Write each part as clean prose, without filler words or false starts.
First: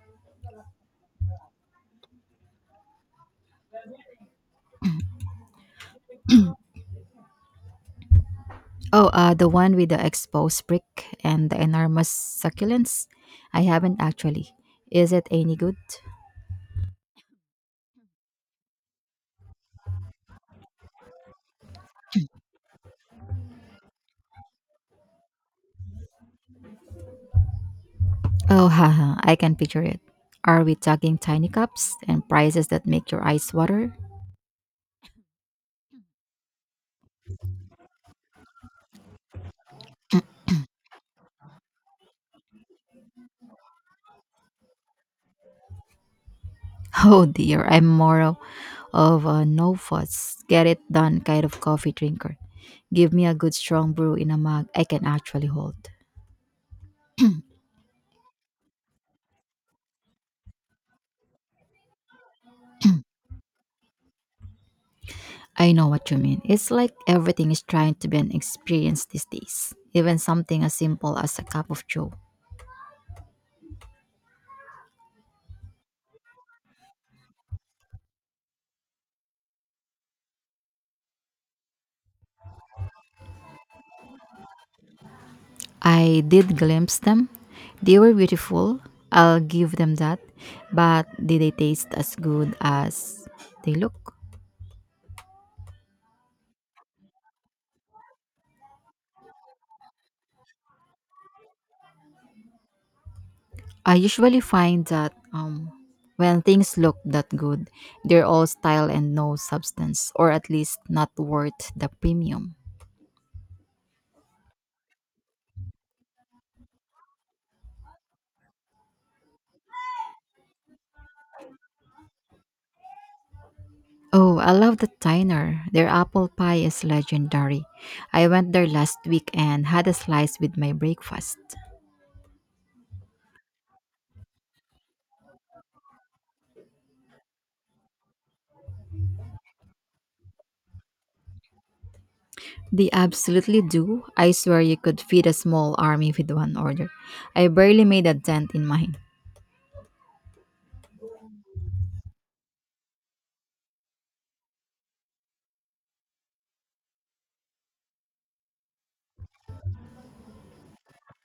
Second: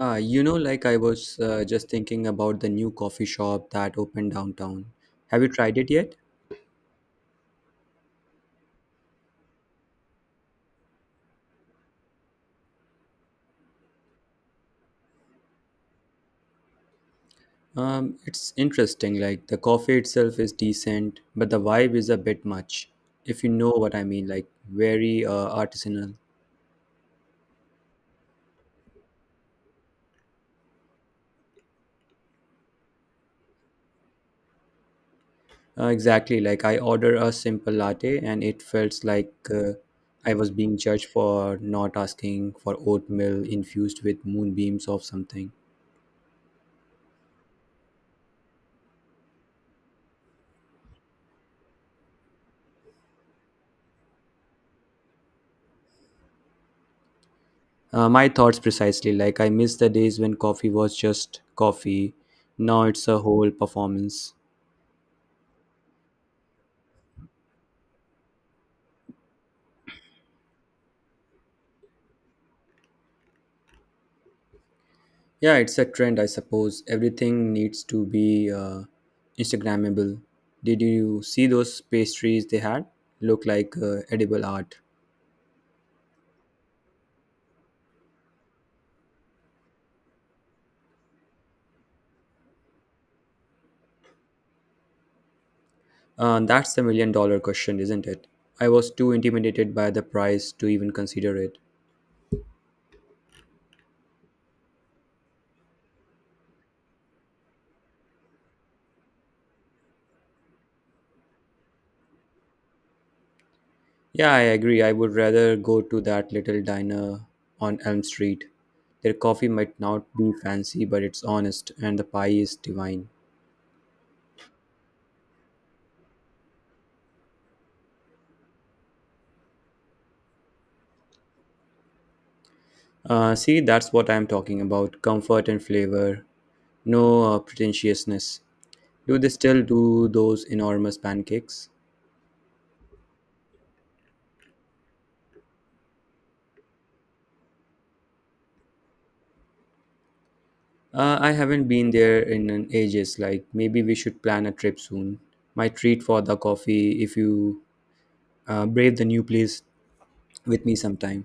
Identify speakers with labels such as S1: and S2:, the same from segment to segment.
S1: Like I was just thinking about the new coffee shop that opened downtown. Have you tried it yet?
S2: Oh, the one with the exposed brick and the enormous succulents? I haven't actually. Is it any good?
S1: It's interesting. Like, the coffee itself is decent, but the vibe is a bit much. If you know what I mean, like, very artisanal.
S2: Oh, haha, I can picture it. Are we talking tiny cups and prices that make your eyes water?
S1: Exactly. Like, I ordered a simple latte, and it felt like I was being judged for not asking for oatmeal infused with moonbeams or something.
S2: Oh dear, I'm more of a no fuss, get it done kind of coffee drinker. Give me a good strong brew in a mug I can actually hold.
S1: My thoughts precisely. Like, I miss the days when coffee was just coffee. Now it's a whole performance.
S2: I know what you mean. It's like everything is trying to be an experience these days, even something as simple as a cup of joe.
S1: Yeah, it's a trend, I suppose. Everything needs to be Instagrammable. Did you see those pastries they had? Look like edible art.
S2: I did glimpse them. They were beautiful. I'll give them that. But did they taste as good as they look?
S1: That's the million dollar question, isn't it? I was too intimidated by the price to even consider it.
S2: I usually find that when things look that good, they're all style and no substance, or at least not worth the premium.
S1: Yeah, I agree. I would rather go to that little diner on Elm Street. Their coffee might not be fancy, but it's honest, and the pie is divine.
S2: Oh, I love the diner. Their apple pie is legendary. I went there last week and had a slice with my breakfast.
S1: See, that's what I'm talking about, comfort and flavor, no pretentiousness. Do they still do those enormous pancakes?
S2: They absolutely do. I swear you could feed a small army with one order. I barely made a dent in mine.
S1: I haven't been there in an ages. Like, maybe we should plan a trip soon. My treat for the coffee if you brave the new place with me sometime.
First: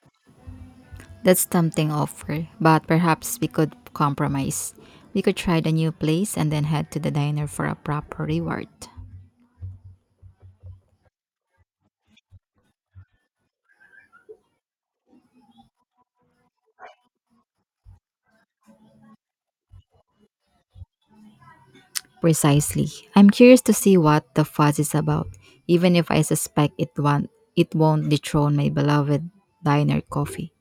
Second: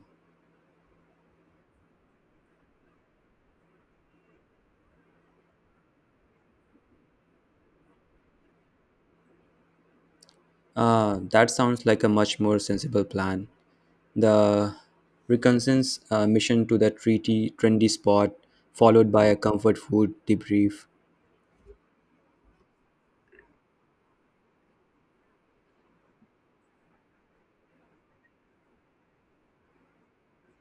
S2: That's tempting offer, but perhaps we could compromise. We could try the new place and then head to the diner for a proper reward.
S1: That sounds like a much more sensible plan. The reconnaissance mission to the treaty trendy spot, followed by a comfort food debrief.
S2: Precisely. I'm curious to see what the fuss is about, even if I suspect it won't dethrone my beloved diner coffee.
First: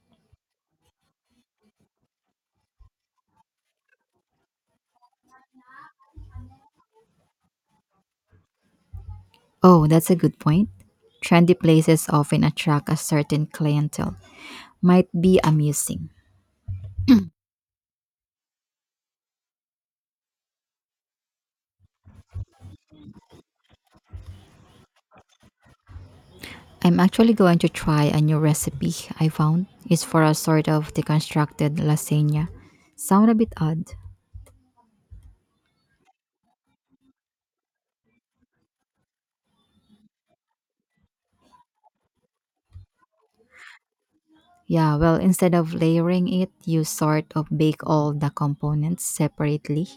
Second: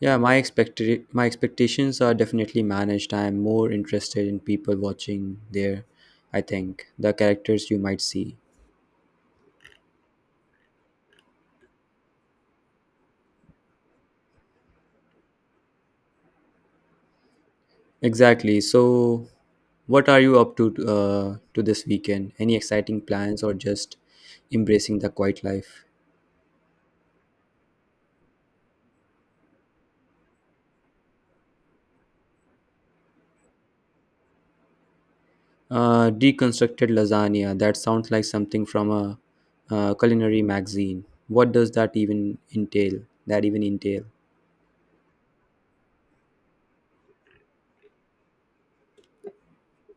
S1: Yeah, my expectations are definitely managed. I am more interested in people watching there. I think the characters you might see.
S2: Oh, that's a good point. Trendy places often attract a certain clientele. Might be amusing.
S1: Exactly. So, what are you up to this weekend? Any exciting plans or just embracing the quiet life?
S2: I'm actually going to try a new recipe I found. It's for a sort of deconstructed lasagna. Sound a bit odd.
S1: Deconstructed lasagna. That sounds like something from a, uh, culinary magazine. What does that even entail? That even entail?
S2: Yeah, well, instead of layering it, you sort of bake all the components separately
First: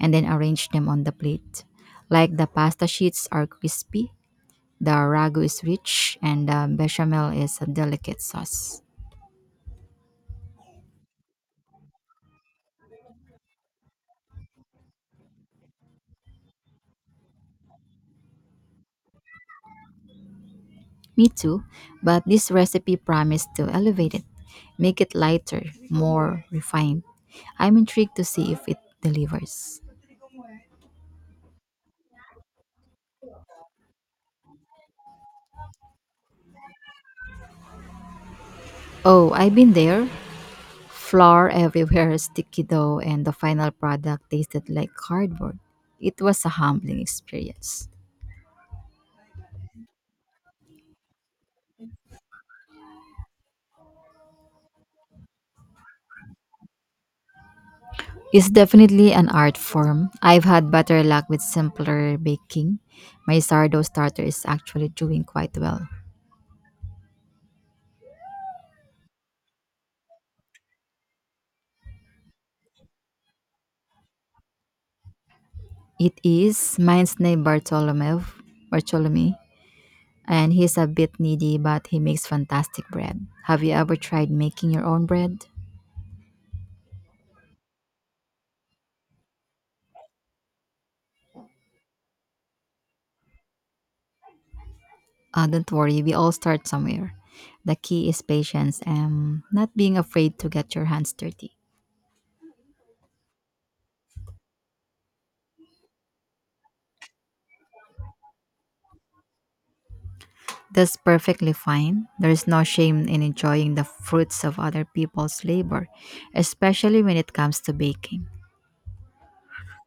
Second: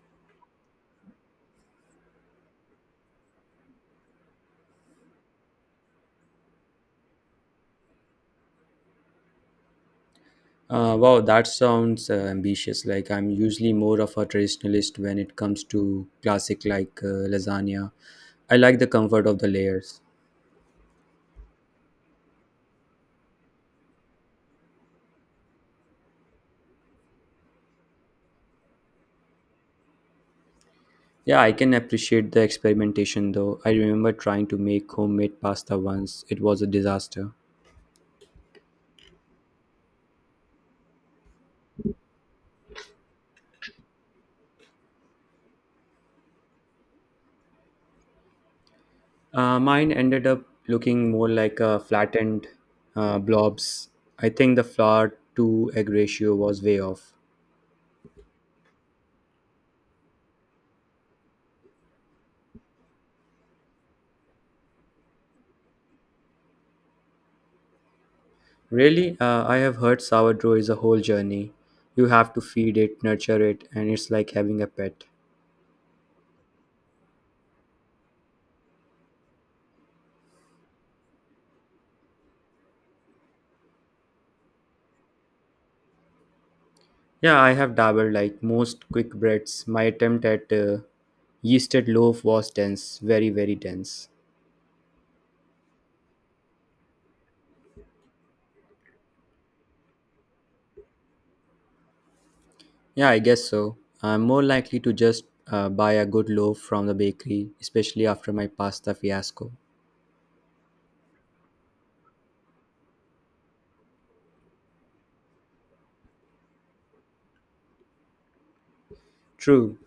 S2: and then arrange them on the plate. Like the pasta sheets are crispy, the ragu is rich, and the bechamel is a delicate sauce.
S1: Wow, that sounds ambitious. Like, I'm usually more of a traditionalist when it comes to classic, like, lasagna. I like the comfort of the layers.
S2: Me too, but this recipe promised to elevate it, make it lighter, more refined. I'm intrigued to see if it delivers.
S1: Yeah, I can appreciate the experimentation though. I remember trying to make homemade pasta once. It was a disaster.
S2: Oh, I've been there. Flour everywhere, sticky dough, and the final product tasted like cardboard. It was a humbling experience.
S1: Mine ended up looking more like a flattened blobs. I think the flour to egg ratio was way off.
S2: It's definitely an art form. I've had better luck with simpler baking. My sourdough starter is actually doing quite well.
S1: Really? I have heard sourdough is a whole journey. You have to feed it, nurture it, and it's like having a pet.
S2: It is mine's name Bartolomeu, Bartolome. And he's a bit needy, but he makes fantastic bread. Have you ever tried making your own bread?
S1: Yeah, I have dabbled, like, most quick breads. My attempt at yeasted loaf was dense, very, very dense.
S2: Don't worry, we all start somewhere. The key is patience and not being afraid to get your hands dirty.
S1: Yeah, I guess so. I'm more likely to just buy a good loaf from the bakery, especially after my pasta fiasco.
S2: That's perfectly fine. There is no shame in enjoying the fruits of other people's labor, especially when it comes to baking.
S1: True.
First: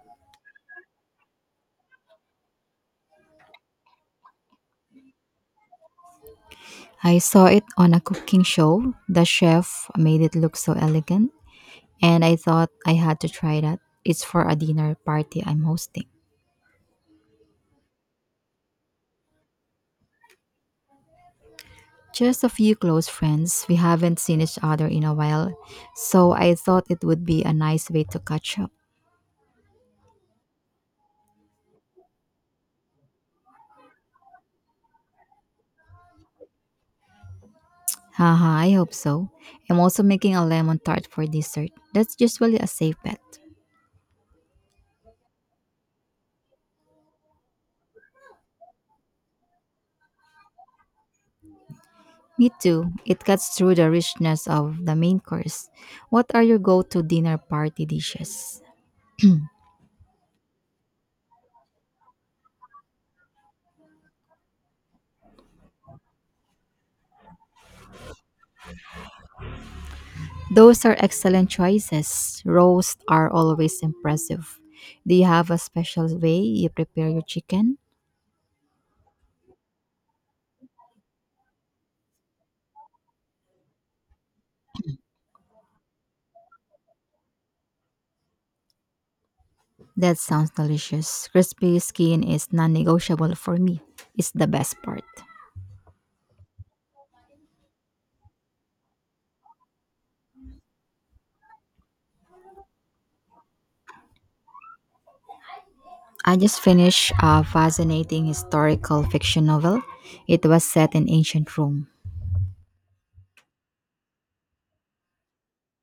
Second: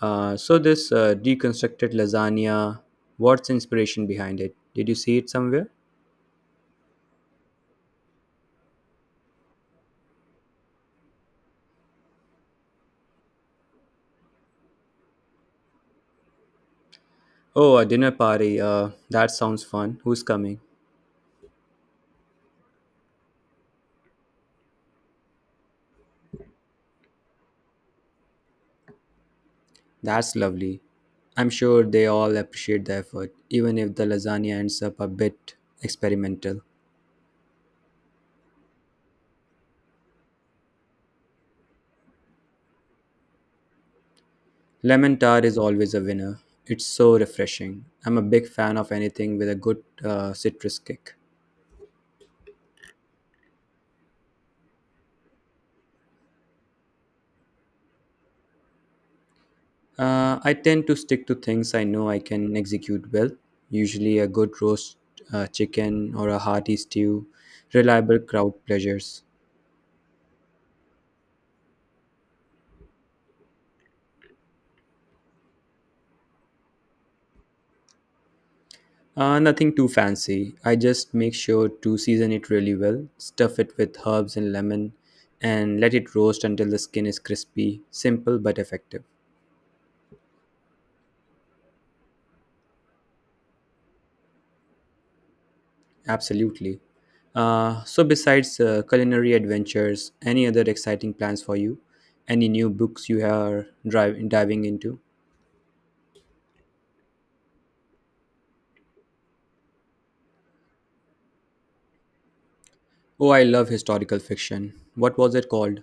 S1: So this deconstructed lasagna, what's the inspiration behind it? Did you see it somewhere?
S2: I saw it on a cooking show. The chef made it look so elegant, and I thought I had to try that. It's for a dinner party I'm hosting.
S1: Oh, a dinner party. That sounds fun. Who's coming?
S2: Just a few close friends. We haven't seen each other in a while, so I thought it would be a nice way to catch up.
S1: That's lovely. I'm sure they all appreciate the effort, even if the lasagna ends up a bit experimental.
S2: Haha, I hope so. I'm also making a lemon tart for dessert. That's usually a safe bet.
S1: Lemon tart is always a winner. It's so refreshing. I'm a big fan of anything with a good citrus kick.
S2: Me too. It cuts through the richness of the main course. What are your go to dinner party dishes?
S1: I tend to stick to things I know I can execute well, usually a good roast chicken or a hearty stew, reliable crowd pleasures.
S2: Those are excellent choices. Roasts are always impressive. Do you have a special way you prepare your chicken?
S1: Nothing too fancy. I just make sure to season it really well, stuff it with herbs and lemon, and let it roast until the skin is crispy. Simple but effective.
S2: That sounds delicious. Crispy skin is non negotiable for me. It's the best part.
S1: Absolutely. So, besides culinary adventures, any other exciting plans for you? Any new books you are diving into?
S2: I just finished a fascinating historical fiction novel. It was set in ancient Rome.
S1: Oh, I love historical fiction. What was it called?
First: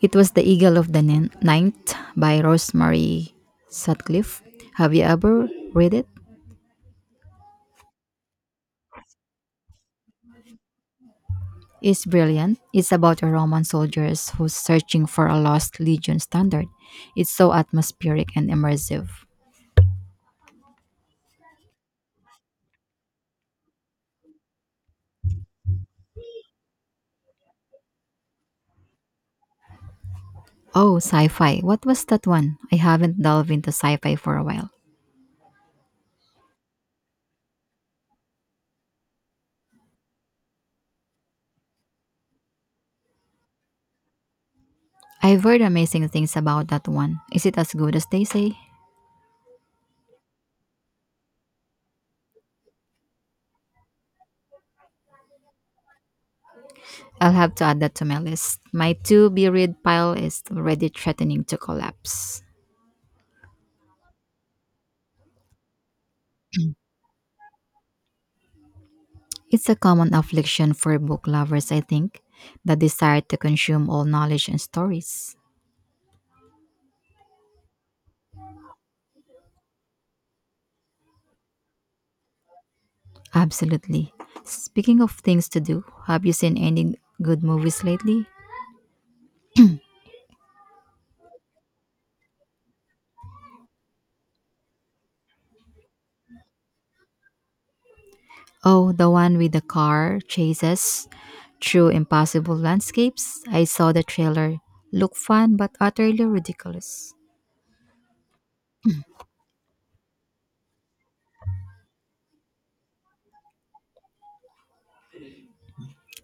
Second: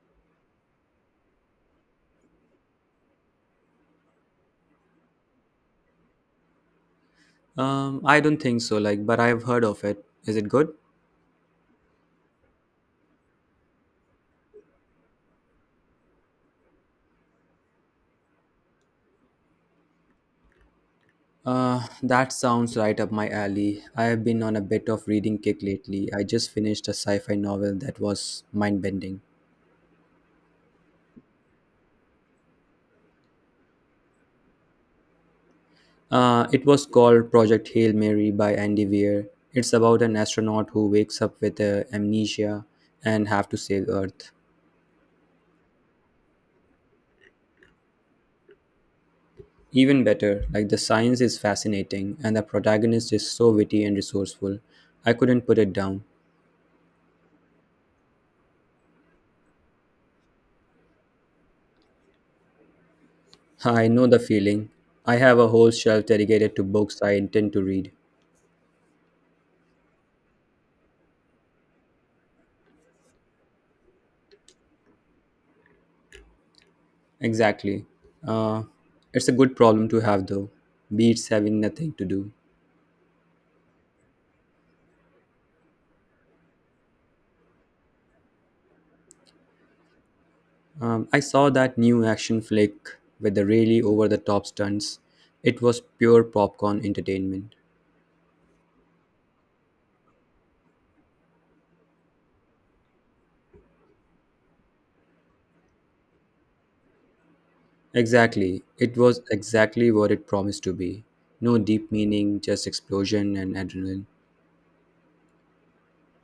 S2: It was The Eagle of the Ninth by Rosemary Sutcliffe. Have you ever read it?
S1: I don't think so, like, but I've heard of it. Is it good?
S2: It's brilliant. It's about a Roman soldiers who's searching for a lost legion standard. It's so atmospheric and immersive.
S1: That sounds right up my alley. I have been on a bit of reading kick lately. I just finished a sci-fi novel that was mind-bending.
S2: Oh, sci-fi. What was that one? I haven't delved into sci-fi for a while.
S1: It was called Project Hail Mary by Andy Weir. It's about an astronaut who wakes up with amnesia and have to save Earth.
S2: I've heard amazing things about that one. Is it as good as they say?
S1: Even better, like, the science is fascinating and the protagonist is so witty and resourceful. I couldn't put it down.
S2: I'll have to add that to my list. My to be read pile is already threatening to collapse.
S1: I know the feeling. I have a whole shelf dedicated to books I intend to read.
S2: It's a common affliction for book lovers, I think, the desire to consume all knowledge and stories.
S1: Exactly. Uh, it's a good problem to have, though. Beats having nothing to do.
S2: Absolutely. Speaking of things to do, have you seen any good movies lately?
S1: I saw that new action flick with the really over the top stunts. It was pure popcorn entertainment.
S2: Oh, the one with the car chases through impossible landscapes. I saw the trailer. Look fun but utterly ridiculous.
S1: Exactly. It was exactly what it promised to be. No deep meaning, just explosion and adrenaline.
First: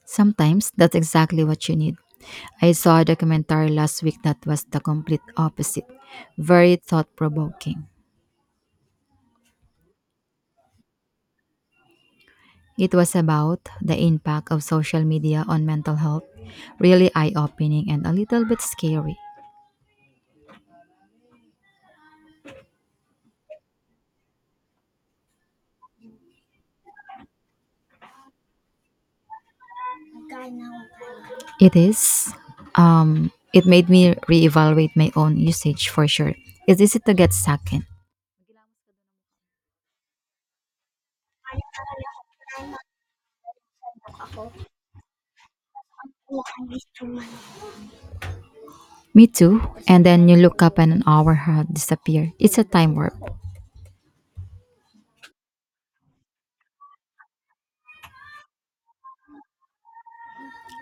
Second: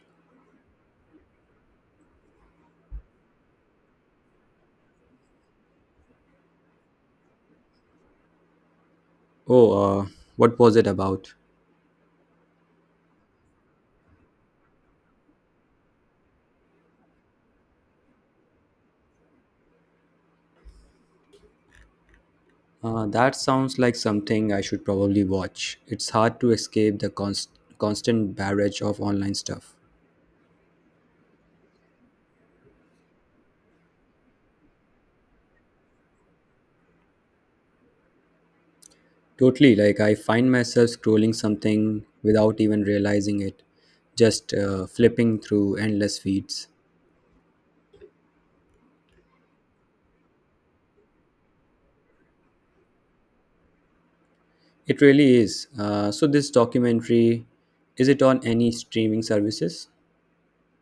S2: Sometimes that's exactly what you need. I saw a documentary last week that was the complete opposite, very thought provoking.
S1: Oh, what was it about?
S2: It was about the impact of social media on mental health, really eye opening and a little bit scary.
S1: That sounds like something I should probably watch. It's hard to escape the constant barrage of online stuff.
S2: It is. It made me reevaluate my own usage for sure. It's easy to get sucked in.
S1: Totally, like, I find myself scrolling something without even realizing it, just flipping through endless feeds.
S2: Me too. And then you look up and an hour had disappeared. It's a time warp.
S1: It really is. So, this documentary, is it on any streaming services?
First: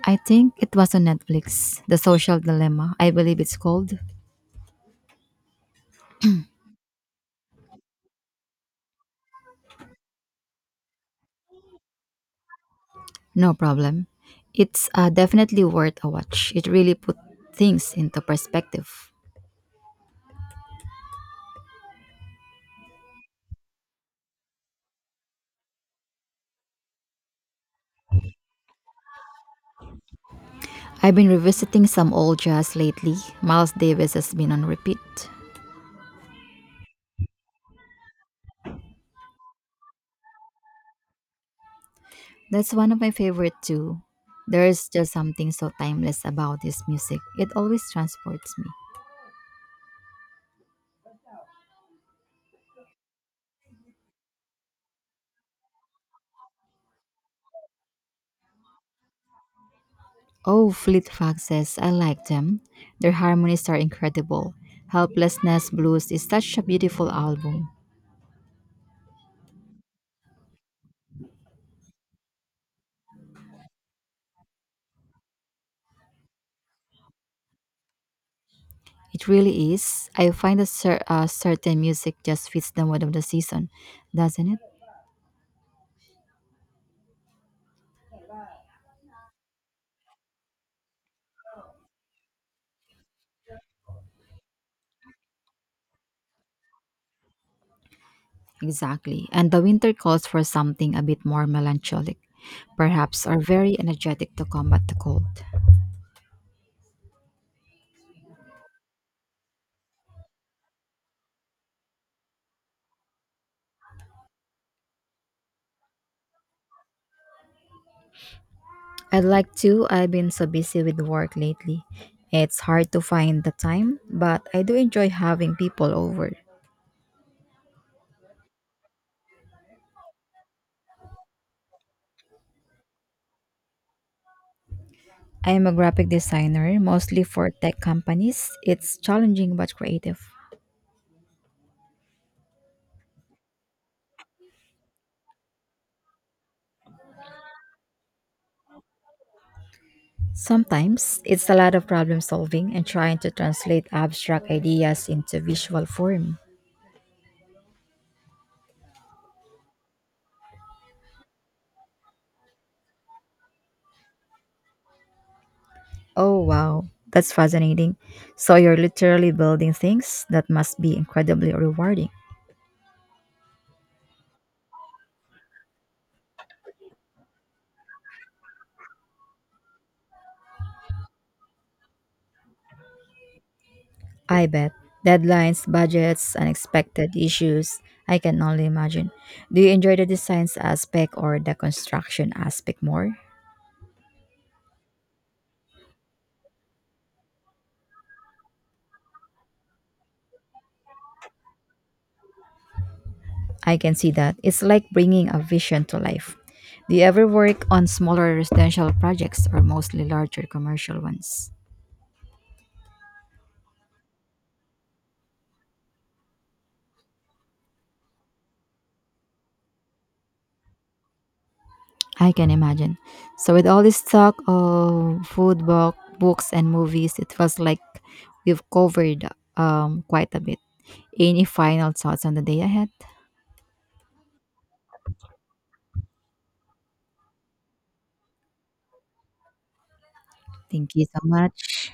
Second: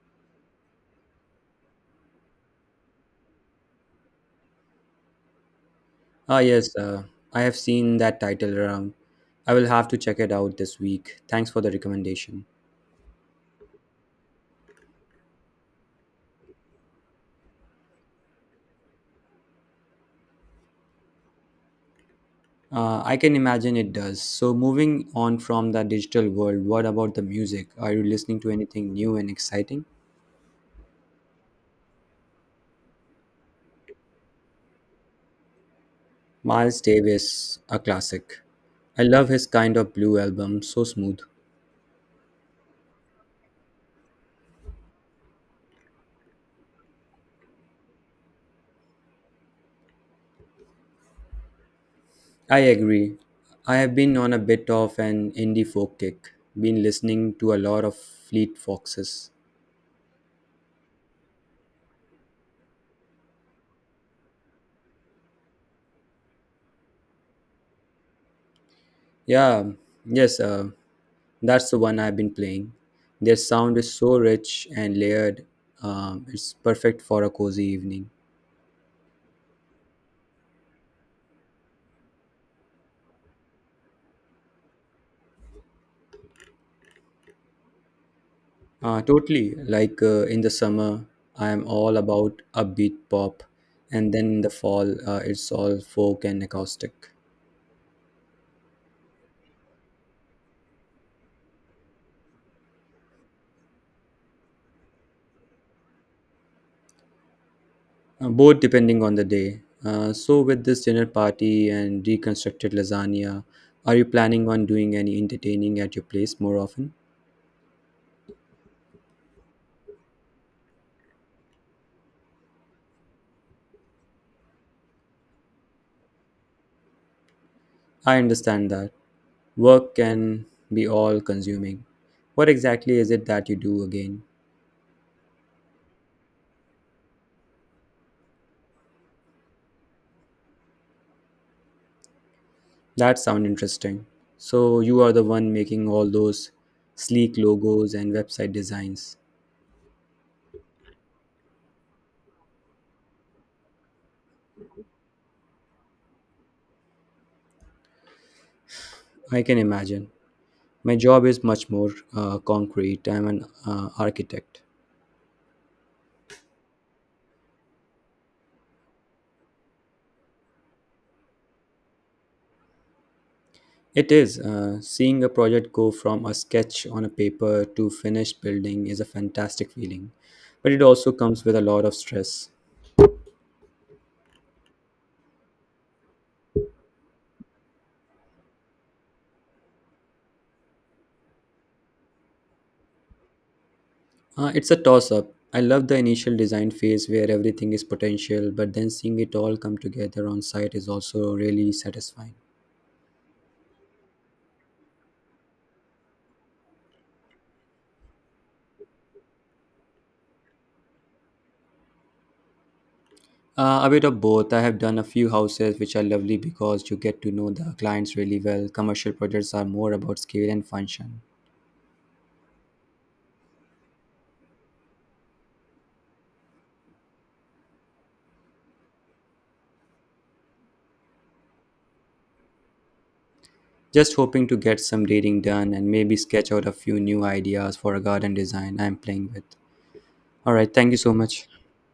S2: I think it was on Netflix, The Social Dilemma. I believe it's called.
S1: Ah, yes, I have seen that title around. I will have to check it out this week. Thanks for the recommendation.
S2: No problem. It's definitely worth a watch. It really put things into perspective.
S1: I can imagine it does. So, moving on from the digital world, what about the music? Are you listening to anything new and exciting?
S2: I've been revisiting some old jazz lately. Miles Davis has been on repeat.
S1: Miles Davis, a classic. I love his Kind of Blue album, so smooth.
S2: That's one of my favorite too. There's just something so timeless about his music. It always transports me.
S1: I agree. I have been on a bit of an indie folk kick, been listening to a lot of Fleet Foxes.
S2: Oh, Fleet Foxes, I like them. Their harmonies are incredible. Helplessness Blues is such a beautiful album.
S1: Yeah, yes, that's the one I've been playing. Their sound is so rich and layered, it's perfect for a cozy evening.
S2: It really is. I find that certain music just fits the mood of the season, doesn't it?
S1: Totally. Like, in the summer, I am all about upbeat pop, and then in the fall, it's all folk and acoustic,
S2: Exactly. And the winter calls for something a bit more melancholic, perhaps, or very energetic to combat the cold.
S1: both depending on the day. So, with this dinner party and reconstructed lasagna, are you planning on doing any entertaining at your place more often?
S2: I'd like to. I've been so busy with work lately. It's hard to find the time, but I do enjoy having people over.
S1: I understand that work can be all consuming. What exactly is it that you do again?
S2: I am a graphic designer, mostly for tech companies. It's challenging but creative.
S1: That sound interesting. So you are the one making all those sleek logos and website designs.
S2: Sometimes it's a lot of problem solving and trying to translate abstract ideas into visual form.
S1: I can imagine. My job is much more concrete. I'm an architect.
S2: Oh wow, that's fascinating. So you're literally building things that must be incredibly rewarding.
S1: It is. Seeing a project go from a sketch on a paper to finished building is a fantastic feeling, but it also comes with a lot of stress.
S2: I bet. Deadlines, budgets, unexpected issues. I can only imagine. Do you enjoy the designs aspect or the construction aspect more?
S1: It's a toss up. I love the initial design phase where everything is potential, but then seeing it all come together on site is also really satisfying.
S2: I can see that. It's like bringing a vision to life. Do you ever work on smaller residential projects or mostly larger commercial ones?
S1: A bit of both. I have done a few houses which are lovely because you get to know the clients really well. Commercial projects are more about scale and function.
S2: I can imagine. So, with all this talk of food, book, books, and movies, it feels like we've covered quite a bit. Any final thoughts on the day ahead?
S1: Just hoping to get some dating done and maybe sketch out a few new ideas for a garden design I'm playing with. All right, thank
S2: Thank
S1: you
S2: you
S1: so
S2: so
S1: much.
S2: much.